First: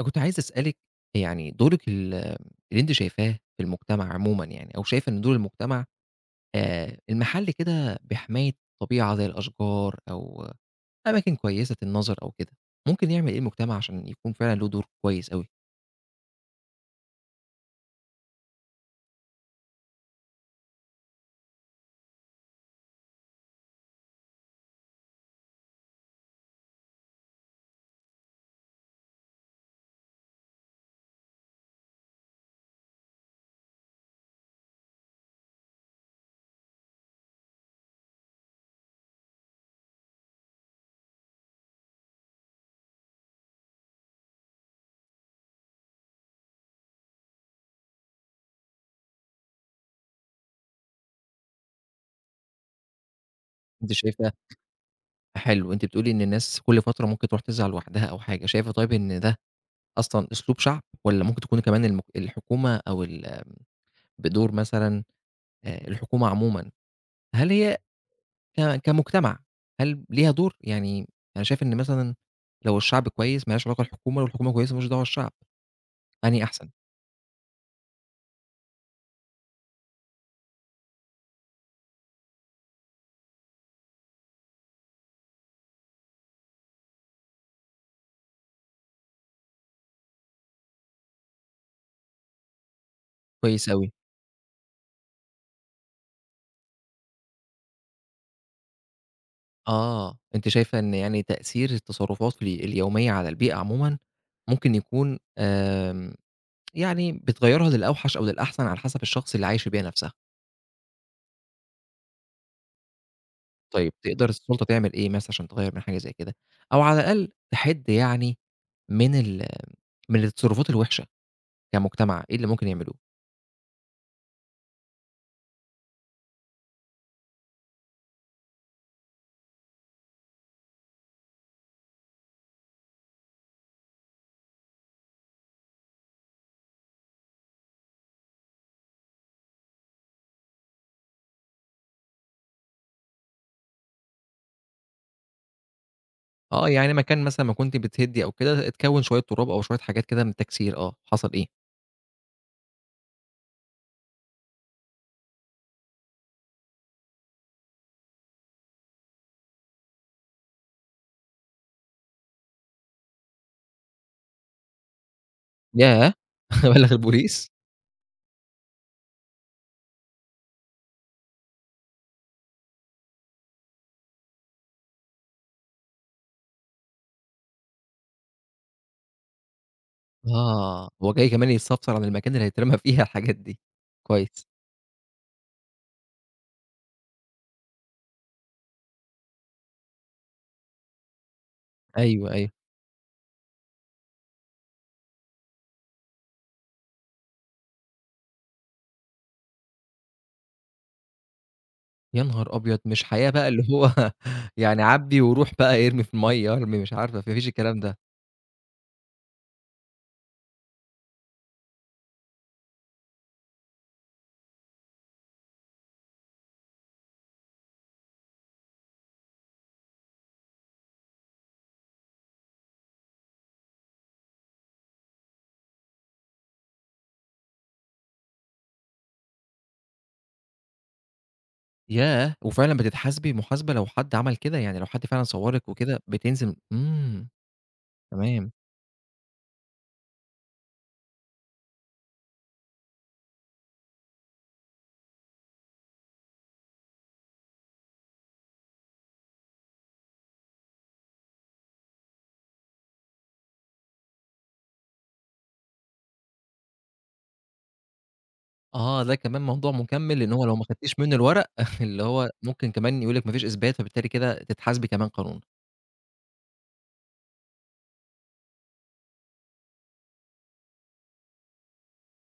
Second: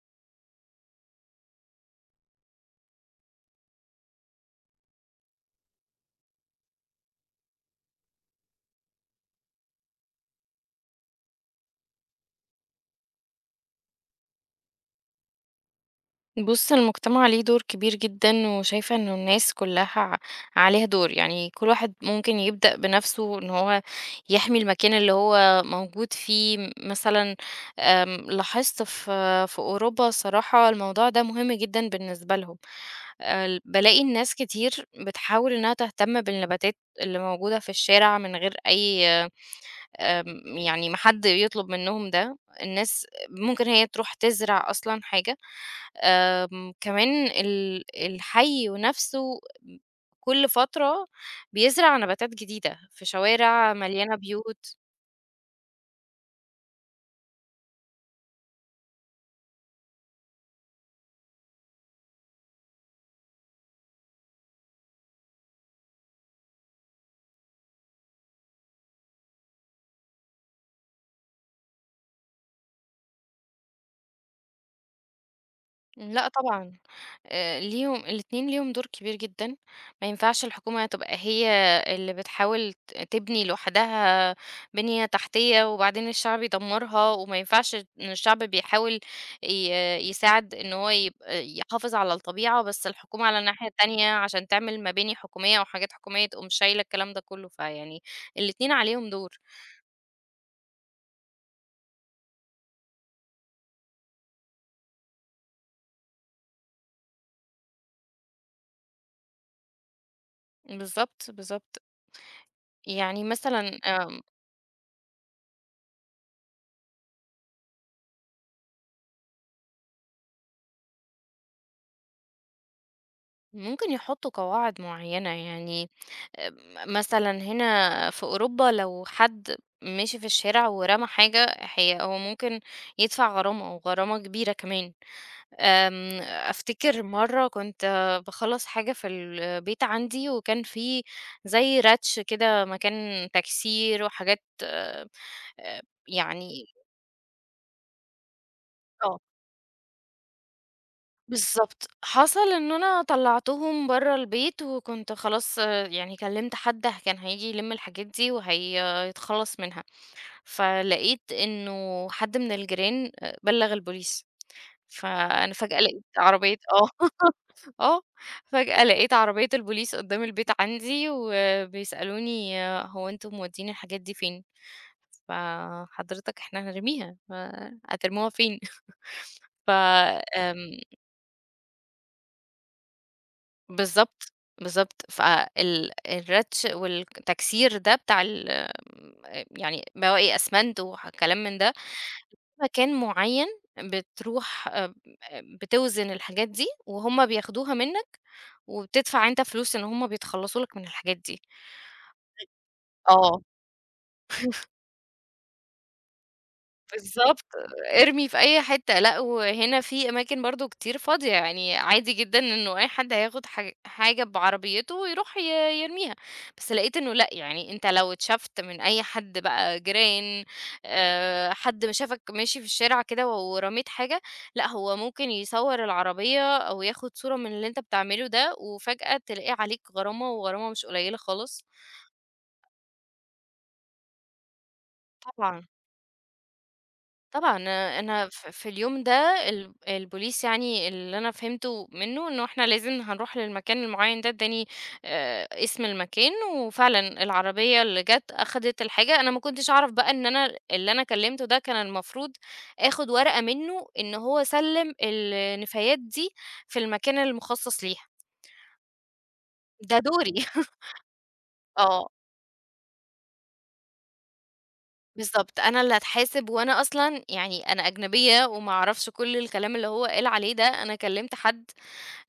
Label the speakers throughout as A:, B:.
A: أنا كنت عايز أسألِك يعني دورِك اللي أنتِ شايفاه في المجتمع عمومًا يعني أو شايفة إن دور المجتمع المحل كده بحماية الطبيعة زي الأشجار أو أماكن كويسة النظر أو كده، ممكن يعمل إيه المجتمع عشان يكون فعلًا له دور كويس أوي؟
B: بُص، المجتمع ليه دور كبير جدًا، وشايفة إنه الناس كلّها عليها دور، يعني كل واحد ممكن يبدأ بنفسه إن هو يحمي المكان اللي هو موجود فيه، مثلًا لاحظت في أوروبا الصراحة الموضوع ده مهم جدًا بالنسبة لهم، ال بالاقي الناس كتير بتحاول إنها تهتم بالنباتات اللي موجودة في الشارع من غير أي يعني ما حد يطلب منّهم ده، الناس ممكن هي تروح تزرع أصلًا حاجة، كمان الحي نَفْسه كُلّ فترة بيزرع نباتات جديدة في شوارع
A: أنتِ
B: مليانة
A: شايفة
B: بيوت.
A: حلو، أنتِ بتقولي إن الناس كل فترة ممكن تروح تزعل لوحدها أو حاجة، شايفة طيب إن ده أصلًا أسلوب شعب والّا ممكن تكون كمان الحكومة أو بدور مثلًا الحكومة عمومًا، هل هي كمجتمع، هل ليها دور؟ يعني أنا شايف إن مثلًا لو الشعب كويس ما لهاش علاقة الحكومة، لو الحكومة كويسة ما لهاش دعوة الشعب،
B: لأ،
A: أنهي أحسن؟
B: طبعًا. ليهم الاتنين ليهم دور كبير جدًا، ما ينفعش الحكومة تبقى هي اللي بتحاول تبني لوحدها بنية تحتية وبعدين الشعب يدمّرها، وما ينفعش إن الشعب بيحاول ي يساعد إن هو يبقى يحافظ على الطبيعة، بس الحكومة على الناحية
A: كويس أوي،
B: التانية عشان تعمل مباني حكومية أو حاجات حكومية تقوم شايلة الكلام ده كله، فيعني الاتنين عليهم دور.
A: آه، أنتِ شايفة إن يعني تأثير التصرفات اليومية على البيئة عمومًا ممكن يكون يعني بتغيّرها للأوحش أو للأحسن على حسب الشخص اللي عايش البيئة نفسها،
B: بالضبط، بالضبط. يعني مثلًا
A: طيب تقدر السلطة تعمل إيه مثلًا عشان تغيّر من حاجة زي كده، أو على الأقل تحد يعني من ال من التصرفات الوحشة كمجتمع، إيه اللي ممكن يعملوه؟
B: ممكن يحطّوا قواعد معيّنة يعني مثلًا هنا في أوروبا لو حد مشي في الشارع ورمى حاجة، هو ممكن يدفع غرامة وغرامة كبيرة كمان. أفتكر مرة كنت باخلّص حاجة في البيت عندي وكان في زي رَتش كده مكان تكسير وحاجات يعني.
A: آه، يعني مكان مثلًا ما كنتِ بتهدّي أو كده، اتكوّن شوية
B: آه،
A: تراب أو شوية حاجات كده من التكسير حصل إيه؟
B: بالضبط. حصل إن أنا طلّعتهم برّه البيت وكنت خلاص يعني كلّمت حد كان هييجي يلِم الحاجات دي وهيتخلّص منها. فلقيت إنه حد من الجيران بلّغ البوليس، فأنا فجأة لقيت
A: ياه!
B: عربية
A: أبلّغ البوليس؟
B: آه، فجأة لقيت عربية البوليس قدّام البيت عندي وبيسألوني: "هو أنتم مودّيين الحاجات دي فين؟" فحضرتك إحنا هنرميها، فهترموها فين؟ ف آمم
A: آه، هو جاي كمان يستفسر عن المكان اللي هيترمى فيه الحاجات دي،
B: بالضبط،
A: كويس،
B: بالضبط، فال الرَّتش والتكسير ده بتاع يعني بواقي أسمنت كلام من ده
A: أيوه، أيوه،
B: مكان معين بتروح بتوزن الحاجات دي، وهُم بياخدوها منّك، وبتدفع أنت فلوس إن هُم بيتخلّصوا لك من الحاجات دي.
A: يا نهار أبيض! مش حياة
B: آه.
A: بقى اللي هو يعني عبّي وروح بقى ارمي في المَيّة، ارمي مش عارفة ما
B: بالضبط،
A: فيش الكلام ده،
B: ارمي في أي حتة، لأ وهنا في أماكن برضه كتير فاضية، يعني عادي جدًا إنه أي حد هياخد حاجة بعربيته ويروح يرميها، بس لقيت إنه لأ، يعني أنت لو اتشافت من أي حد بقى جيران حد ما شافك ماشي في الشارع كده ورميت حاجة، لأ هو ممكن يصوّر العربية أو ياخد صورة من اللي أنت بتعمله ده، وفجأة تلاقي عليك غرامة وغرامة مش قليلة خالص،
A: ياه! وفعلًا بتتحاسبي محاسبة لو حد عمل كده، يعني لو حد فعلًا
B: طبعًا.
A: صورِك وكده بتنزل
B: طبعًا، أنا
A: تمام.
B: في اليوم ده البوليس يعني اللي أنا فهمته منّه إنه إحنا لازم هنروح للمكان المعيّن ده، ادّاني اسم المكان، وفعلًا العربية اللي جات أخدت الحاجة، أنا ما كنتش أعرف بقى إن أنا اللي أنا كلّمته ده كان المفروض آخُد ورقة منّه إن هو سلّم النفايات دي في المكان المخصص ليها،
A: آه، ده كمان موضوع
B: ده
A: مكمّل، لإن
B: دوري
A: هو لو ما خدتيش منّه الورق اللي
B: آه،
A: هو ممكن كمان يقول لِك ما فيش إثبات، فبالتالي كده تتحاسبي كمان قانونًا.
B: بالضبط، أنا اللي هاتحاسب وأنا أصلًا يعني أنا أجنبية وما أعرفش كل الكلام اللي هو قال عليه ده، أنا كلّمت حد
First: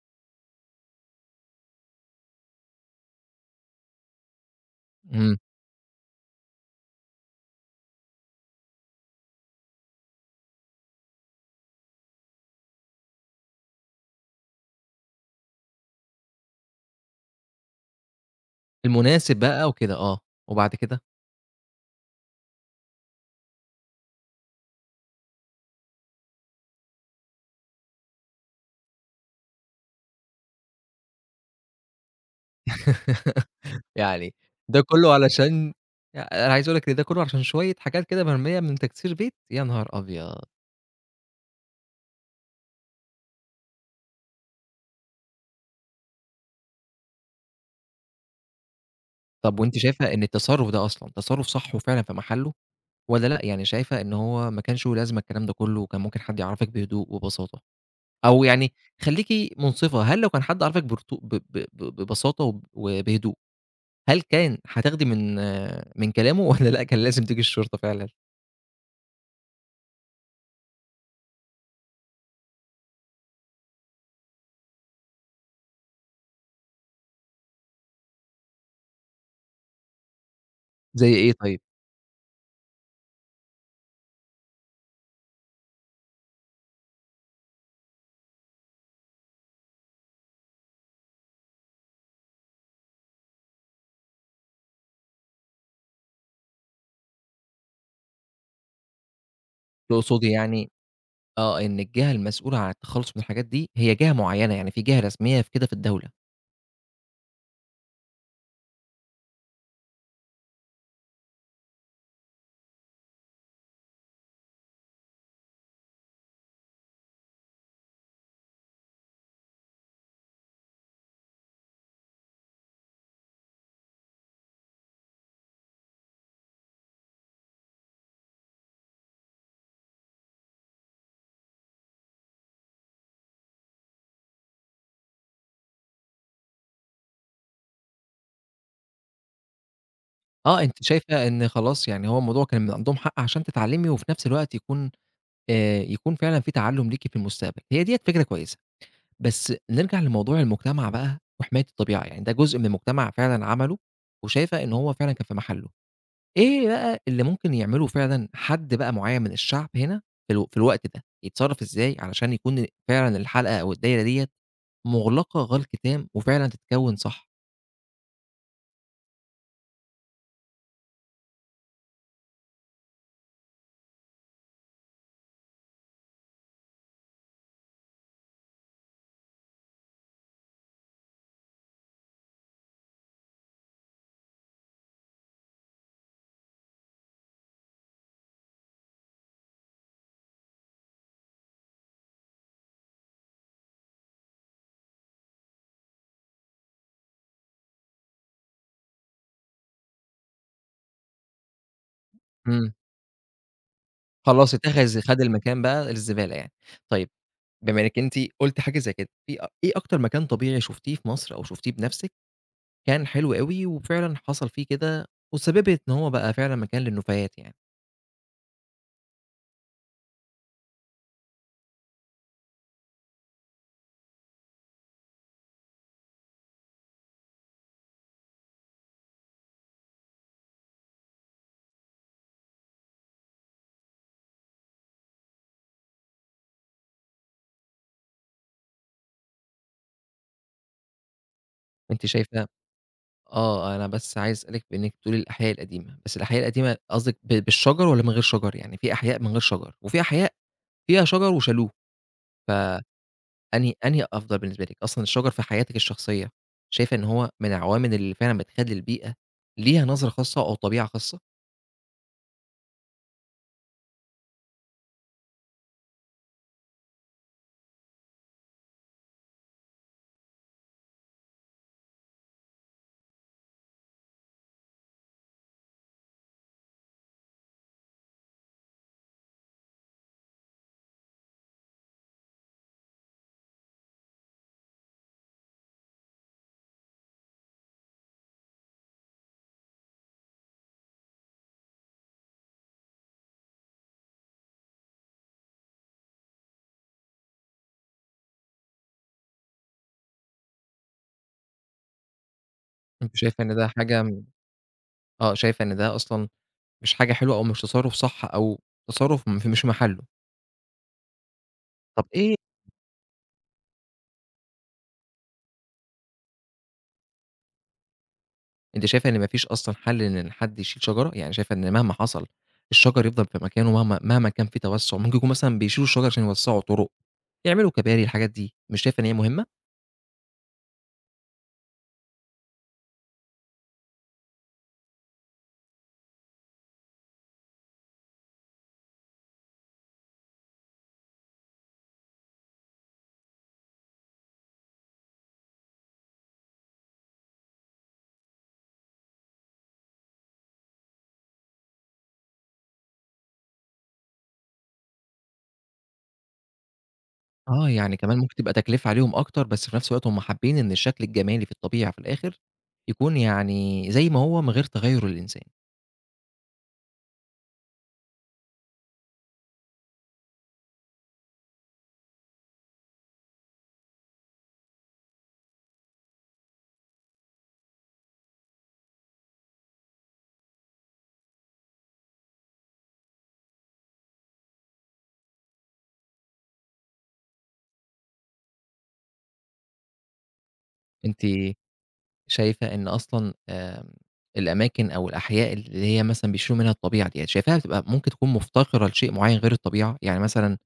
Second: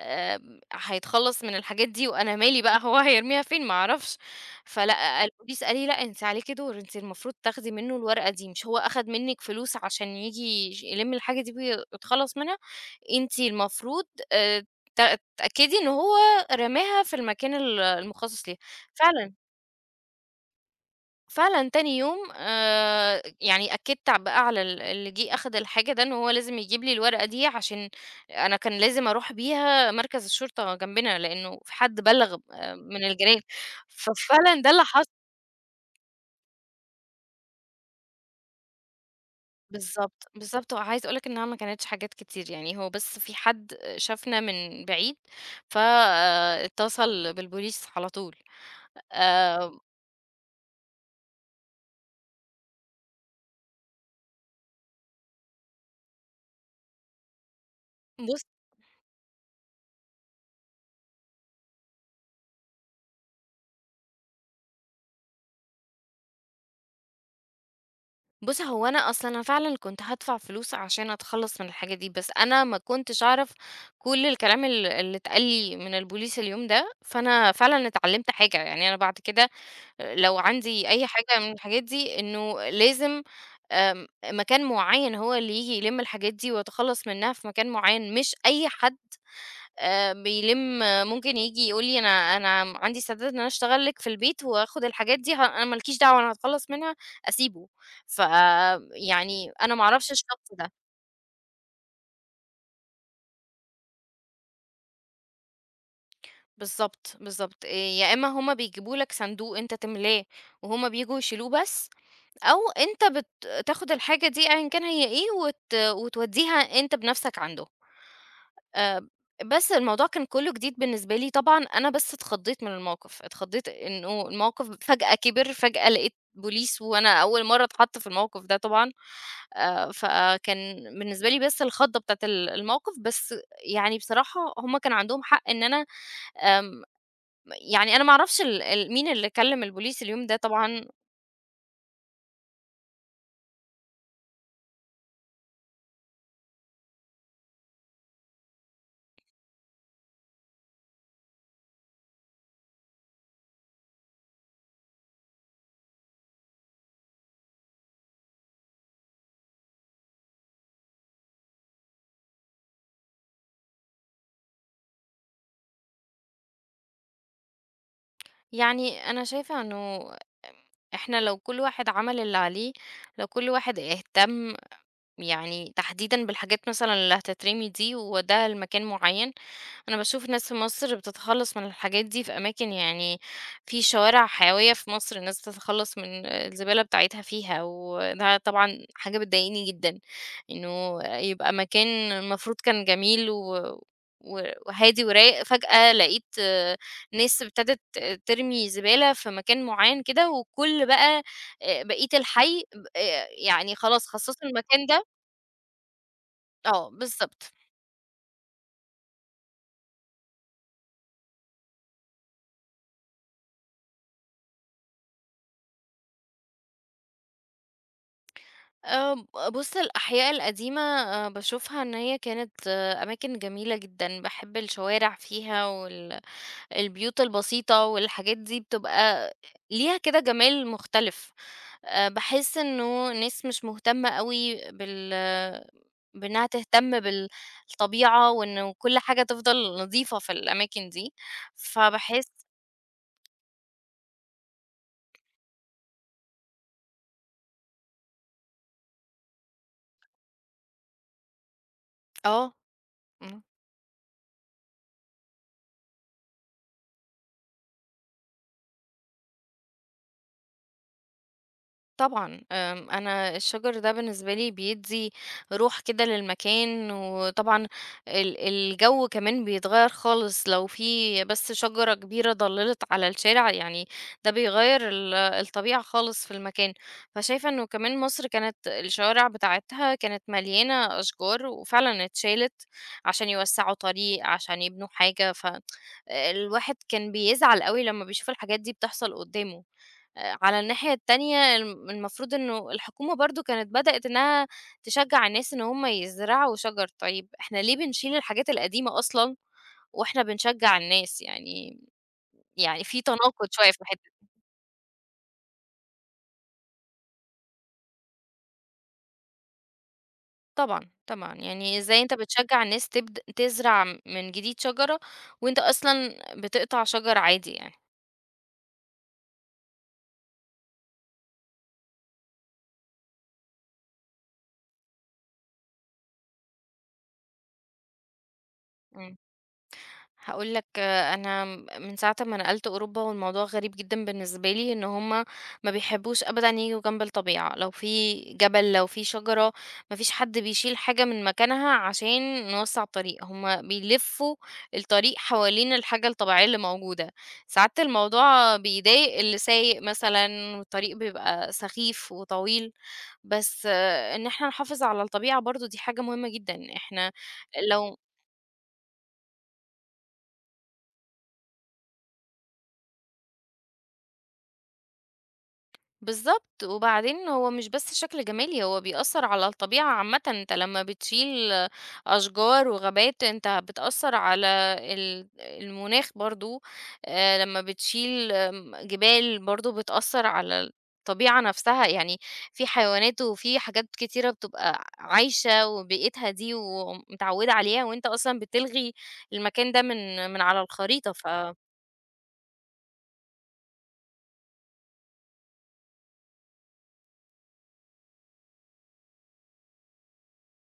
B: هيتخلّص من الحاجات دي وأنا مالي بقى هو هيرميها فين ما أعرفش، فلأ
A: إمم.
B: الPolice قال لي: "لأ أنتِ عليكِ دور، أنتِ المفروض تاخدي منه الورقة دي، مش هو أخد منِك فلوس عشان ييجي يلِم الحاجة دي ويتخلّص منها، أنتِ المفروض آآ ت تتأكدي إن هو رماها في المكان المخصص ليها."
A: المناسب
B: فعلًا.
A: بقى وكده آه، وبعد كده؟
B: فعلًا تاني يوم يعني أكدت بقى على اللي جه أخد الحاجة ده إن هو لازم يجيب لي الورقة دي عشان أنا كان لازم أروح بيها مركز الشرطة جنبنا، لإنه في حد بلّغ من الجيران،
A: يعني
B: ففعلًا ده
A: ده
B: اللي
A: كلّه
B: حصل.
A: علشان يعني أنا عايز أقول لِك إن ده كلّه علشان شوية حاجات كده مرميّة من تكسير بيت، يا نهار
B: بالضبط،
A: أبيض!
B: بالضبط، وعايزة أقول لك إنها ما كانتش حاجات كتير، يعني هو بس في حد شافنا من بعيد، فاتصل بالبوليس على طول.
A: طَب وأنتِ
B: آآ،
A: شايفة إن التصرُّف ده أصلًا تصرُّف صح وفعلًا في محله والّا لأ، يعني شايفة إن هو ما كانش له لازمة الكلام ده كلّه وكان ممكن حد يعرّفِك بهدوء وبساطة؟ أو
B: بُص
A: يعني خلّيكِ منصِفة، هل لو كان حد عرفِك برتو ب ب ب ببساطة وبهدوء، هل كان هتاخدي من من كلامه والّا لأ كان لازم تيجي الشرطة فعلًا؟
B: بُص، هو أنا أصلًا أنا فعلًا كنت هادفع فلوس عشان أتخلّص من الحاجة دي، بس أنا ما كنتش أعرف كل الكلام اللي اتقال لي من البوليس اليوم ده، فأنا فعلًا اتعلّمت حاجة، يعني أنا بعد كده لو عندي أي
A: زي إيه
B: حاجة من
A: طيب؟
B: الحاجات دي إنه لازم مكان معيّن هو اللي ييجي يلِم الحاجات دي وأتخلّص منها في مكان معيّن، مش أي حد بيلِم ممكن ييجي يقول لي: "أنا عندي استعداد إن أنا أشتغل لك في البيت وآخُد الحاجات دي أنا ما لكيش دعوة، أنا هاتخلّص منها." أسيبه. ف يعني أنا ما أعرفش
A: تقصدي
B: الشخص
A: يعني
B: ده.
A: إن الجهة المسؤولة عن التخلُّص من الحاجات دي هي جهة معيّنة، يعني في جهة رسمية في كده في الدولة.
B: بالضبط، بالضبط. يا إمّا هم بيجيبوا لك صندوق أنت تملاه وهم بييجوا يشيلوه بس، أو أنت تاخُد الحاجة دي أيًا كان هي إيه وتودّيها أنت بنَفْسك عنده. آآ بس الموضوع كان كُلّه جديد بالنسبة لي طبعًا، أنا بس اتخضّيت من الموقف، اتخضّيت إنه الموقف فجأة كِبِر، فجأة لقيت بوليس وأنا أول مرّة أتحَط في الموقف ده طبعًا، فكان بالنسبة لي بس الخضّة بتاعة الموقف، بس يعني بصراحة هم كان عندهم حق إن أنا آمم يعني أنا ما أعرفش ال ال مين اللي كلّم البوليس اليوم ده
A: آه، أنتِ
B: طبعًا،
A: شايفة إن خلاص يعني هو الموضوع كان من عندهم حق عشان تتعلّمي وفي نفس الوقت يكون فعلًا في تعلُّم ليكِ في المستقبل، هي ديّة فكرة كويسة. بس نرجع لموضوع المجتمع بقى وحماية الطبيعة، يعني ده جزء من المجتمع فعلًا عمله، وشايفة إن هو فعلًا كان في محله. إيه بقى اللي ممكن يعمله فعلًا حد بقى معيّن من الشعب هنا في الوقت ده، يتصرّف إزاي علشان يكون فعلًا الحلقة أو الدايرة ديّة مُغلقة كتام وفعلًا تتكوّن صح؟
B: يعني أنا شايفة إنه إحنا لو كل واحد عمل اللي عليه، لو كل واحد اهتم يعني تحديدًا بالحاجات مثلًا اللي هتترمي دي وأودّيها لمكان معيّن، أنا باشوف ناس في مصر بتتخلّص من الحاجات دي في أماكن يعني في شوارع حيوية في مصر الناس بتتخلّص من الزبالة بتاعتها فيها، وده طبعًا حاجة بتضايقني جدًا، إنه يبقى مكان المفروض كان جميل و وهادي ورايق، فجأة لقيت ناس ابتدت ترمي زبالة في مكان معيّن كده، وكل بقى بقية الحي
A: إمم.
B: ب يعني خلاص خصّصوا
A: خلاص
B: المكان
A: اتخذ
B: ده.
A: خَد المكان بقى للزبالة يعني.
B: آه،
A: طيب
B: بالضبط.
A: بما إنِّك أنتِ قُلتِ حاجة زي كده، في أ إيه أكتر مكان طبيعي شُفتيه في مصر أو شُفتيه بنَفْسِك كان حلو أوي، وفعلًا حصل فيه كده، وسببت إن هو بقى فعلًا مكان للنُّفايات يعني،
B: آآ بُص، الأحياء القديمة باشوفها إن هي كانت أماكن جميلة جدًا، باحب الشوارع فيها البيوت البسيطة والحاجات دي بتبقى ليها كده جمال مختلف. باحس إنه الناس مش مهتمة أوي بإنها تهتم بالطبيعة وإنه كل حاجة تفضل نضيفة في الأماكن دي،
A: أنتِ
B: فباحس.
A: شايفة آه، أنا بس عايز أسألِك بإنِّك بتقولي الأحياء القديمة، بس الأحياء القديمة قصدِك بالشجر والّا من غير شجر؟ يعني في أحياء من غير شجر، وفي أحياء فيها شجر وشالوه،
B: آه.
A: فأنهي
B: إمم.
A: أنهي أفضل بالنسبة لِك؟ أصلًا الشجر في حياتِك الشخصية، شايفة إن هو من العوامل اللي فعلًا بتخلّي البيئة ليها نظرة خاصة أو طبيعة خاصة؟
B: طبعًا، أنا الشجر ده بالنسبة لي بيدّي روح كده للمكان، وطبعًا الجو كمان بيتغيّر خالص لو في بس شجرة كبيرة ضلّلت على الشارع، يعني ده بيغيّر الطبيعة خالص في المكان، فشايفة إنه كمان مصر كانت الشوارع بتاعتها كانت مليانة أشجار، وفعلًا اتشالت عشان يوسّعوا طريق، عشان يبنوا حاجة، الواحد كان بيزعل أوي لمّا بيشوف الحاجات دي بتحصل قدّامه. على الناحية التانية المفروض إنه الحكومة برضه كانت بدأت إنها تشجّع الناس إن هُم يزرعوا شجر، طيب إحنا ليه بنشيل الحاجات القديمة أصلًا وإحنا بنشجّع الناس؟ يعني في
A: أنتِ شايفة
B: تناقض
A: إن ده
B: شوية في الحتة
A: حاجة م
B: دي.
A: آه، شايفة إن ده أصلًا مش حاجة حلوة أو مش تصرُّف صح أو تصرُّف م في مش في محلّه.
B: طبعًا، طبعًا، يعني إزاي
A: طَب
B: أنت
A: إيه
B: بتشجّع الناس تزرع من جديد شجرة وأنت أصلًا بتقطع شجر عادي يعني؟
A: أنتِ شايفة إن ما فيش أصلًا حل إن حد يشيل شجرة؟ يعني شايفة إن مهما حصل الشجر يفضل في مكانه مهما كان في توسُّع، ممكن يكون مثلًا بيشيلوا الشجر عشان يوسّعوا طُرُق، يعملوا كباري، الحاجات دي، مش شايفة إن هي
B: إمم.
A: مهمة؟
B: هاقول لك أنا من ساعة ما نقلت أوروبا والموضوع غريب جدًا بالنسبة لي إن هم ما بيحبّوش أبدًا ييجوا جنب الطبيعة، لو في جبل، لو في شجرة، ما فيش حد بيشيل حاجة من مكانها عشان نوسّع الطريق، هم بيلفّوا الطريق حوالين الحاجة الطبيعية اللي موجودة، ساعات الموضوع بيضايق اللي سايق مثلًا والطريق بيبقى سخيف وطويل، بس آه، إن إحنا نحافظ على الطبيعة برضه دي حاجة مهمة جدًا، إحنا
A: آه، يعني
B: لو
A: كمان ممكن تبقى تكلفة عليهم أكتر، بس في نفس الوقت هم حابين إن الشكل الجمالي في الطبيعة في الآخر يكون يعني زي ما هو من غير تغيُّر الإنسان.
B: بالضبط، وبعدين هو مش بس شكل جمالي، هو بيأثّر على الطبيعة عامةً، أنت لمّا بتشيل أشجار وغابات أنت بتأثّر على المناخ برضه، لمّا بتشيل جبال برضه بتأثّر على الطبيعة نفسها، يعني في حيوانات وفي حاجات كتيرة بتبقى عايشة وبيئتها دي ومتعوّدة عليها وأنت أصلًا بتلغي المكان ده من على الخريطة،
A: أنتِ شايفة إن أصلًا الأماكن أو الأحياء اللي هي مثلًا بيشيلوا منها الطبيعة ديّة، شايفاها بتبقى ممكن تكون مُفتقرة لشيء معيّن غير الطبيعة؟ يعني مثلًا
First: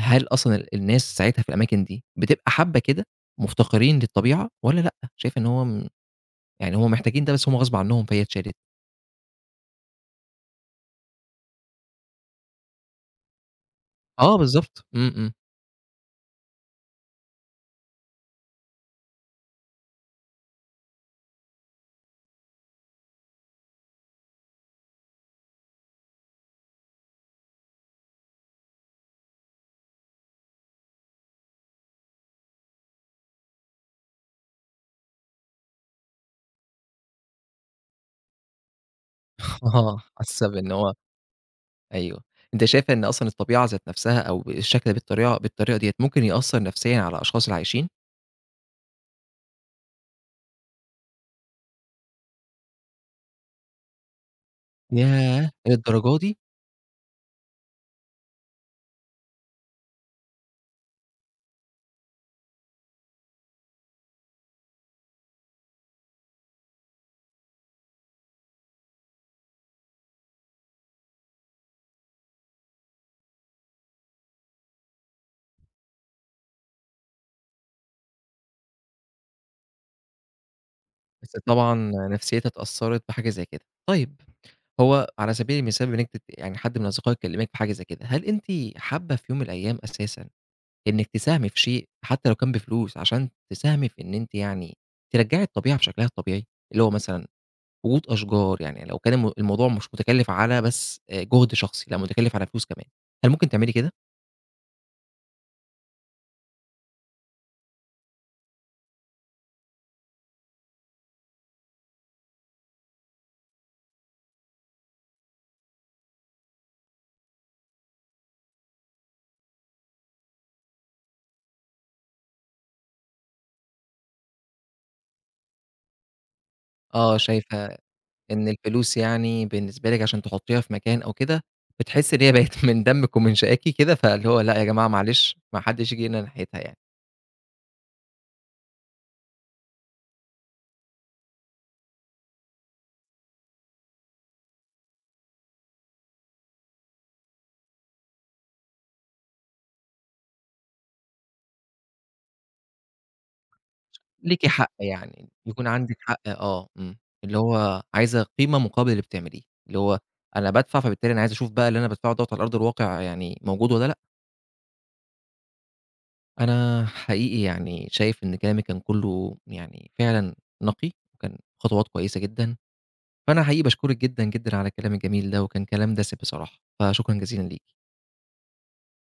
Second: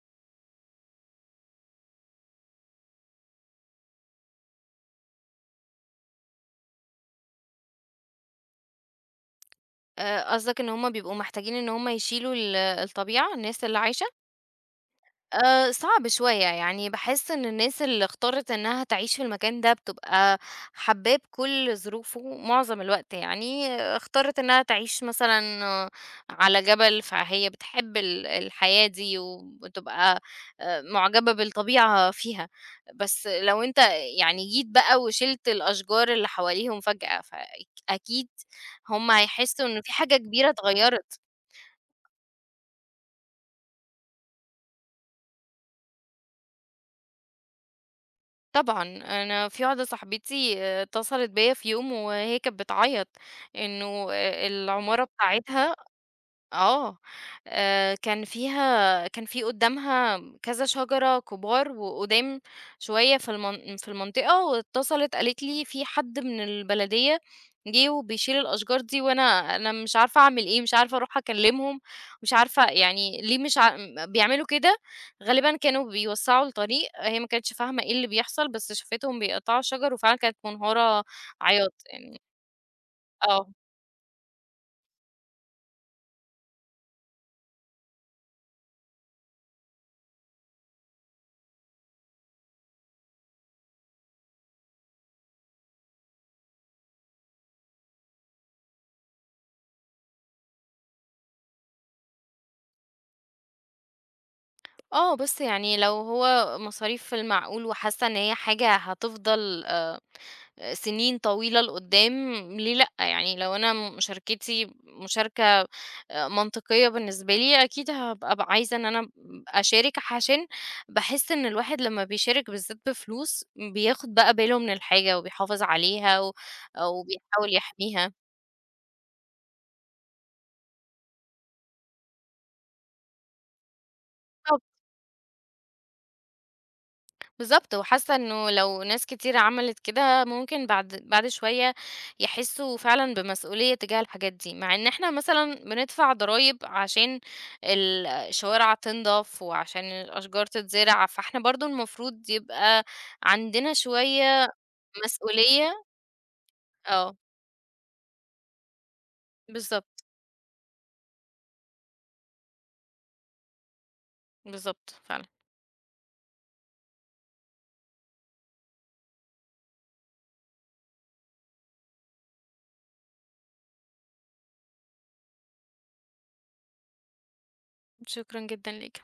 A: هل أصلًا الناس ساعتها في الأماكن دي بتبقى حابة كده، مفتقرين للطبيعة والّا لأ، شايفة إن هو يعني هم محتاجين ده بس هم غصب عنهم فهي اتشالت؟
B: قصدك إن هُم بيبقوا محتاجين إن هُم يشيلوا الطبيعة، الناس اللي عايشة؟
A: آه بالضبط، إمم، إمم،
B: صعب شوية، يعني باحس إن الناس اللي اختارت إنها تعيش في المكان ده بتبقى حاباه بكل ظروفه معظم الوقت يعني، اختارت إنها تعيش مثلًا على جبل، فهي بتحب الحياة دي وبتبقى معجبة بالطبيعة فيها، بس لو أنت يعني جيت بقى وشِلت الأشجار اللي حواليهم فجأة، أكيد هُم هيحسوا إن في
A: آه،
B: حاجة
A: حاسة
B: كبيرة
A: بإن هو
B: اتغيرت.
A: أيوه، أنتِ شايفة إن أصلًا الطبيعة ذات نفسها أو الشكل بالطريقة ديّة ممكن يأثّر نفسيًا على الأشخاص اللي عايشين؟
B: طبعًا، أنا في واحدة صاحبتي اتصلت بيّا في يوم وهي كانت بتعيط إنه العمارة
A: ياه!
B: بتاعتها
A: للدرجة دي!
B: آه، كان فيها كان في قدّامها كذا شجرة كبار وقُدام شوية في المنطقة، واتصلت قالت لي في حد من البلدية جِه وبيشيل الأشجار دي، وأنا مش عارفة أعمل إيه، مش عارفة أروح أكلّمهم، مش عارفة يعني ليه مش بيعملوا كده، غالبًا كانوا بيوسّعوا الطريق، هي ما كانتش فاهمة إيه اللي بيحصل، بس شافتهم بيقطّعوا الشجر وفعلًا كانت منهارة
A: بس
B: عياط
A: طبعًا
B: يعني.
A: نفسيتها اتأثّرت بحاجة زي
B: آه.
A: كده. طيب هو على سبيل المثال بإنِّك يعني حد من أصدقائِك يكلمِك في حاجة زي كده، هل أنتِ حابة في يوم من الأيام أساسًا إنِّك تساهمي في شيء حتى لو كان بفلوس، عشان تساهمي في إن أنتِ يعني ترجّعي الطبيعة بشكلها الطبيعي، اللي هو مثلًا وجود أشجار، يعني لو كان الموضوع مش متكلِّف على بس جهد شخصي، لأ متكلِّف على فلوس كمان، هل ممكن تعملي كده؟
B: آه، بُص يعني لو هو مصاريف في المعقول وحاسة إن هي حاجة هتفضل سنين طويلة لقدّام، ليه لأ؟ يعني لو أنا مشاركتي مشاركة منطقية بالنسبة لي، أكيد هابقى عايزة إن أنا أشارك عشان باحس إن الواحد لمّا بيشارك بالذات بفلوس، بياخد بقى باله من الحاجة وبيحافظ عليها
A: آه،
B: وبيحاول
A: شايفة
B: يحميها.
A: إن الفلوس يعني بالنسبة لِك عشان تحطّيها في مكان أو كده، بتحسّي إن هي بقت من دمِّك ومن شقاكِ كده، فاللي هو لأ يا جماعة معلش، ما حدّش ييجي هنا ناحيتها يعني.
B: بالضبط، وحاسة إنه لو ناس كتير عملت كده ممكن بعد شوية يحسّوا فعلًا بمسؤولية تجاه الحاجات دي، مع إن إحنا مثلًا بندفع ضرايب عشان الشوارع تنضف وعشان الأشجار تتزرع، فإحنا برضه المفروض يبقى عندنا
A: ليكِ
B: شوية
A: حق يعني، يكون
B: مسؤولية.
A: عندِك حق آه، إمم،
B: آه،
A: اللي هو عايزة قيمة مقابل اللي بتعمليه، اللي هو
B: بالضبط،
A: أنا بادفع فبالتالي أنا عايز أشوف بقى اللي أنا بادفعه دوّة على أرض الواقع يعني موجود والّا لأ.
B: بالضبط فعلًا.
A: أنا حقيقي يعني شايف إن كلامِك كان كلّه يعني فعلًا نقي، وكان خطوات كويسة جدًا، فأنا حقيقي باشكرِك جدًا، جدًا على الكلام الجميل ده، وكان كلام دسم بصراحة، فشكرًا جزيلًا ليكِ.
B: شكرًا جدًا ليك.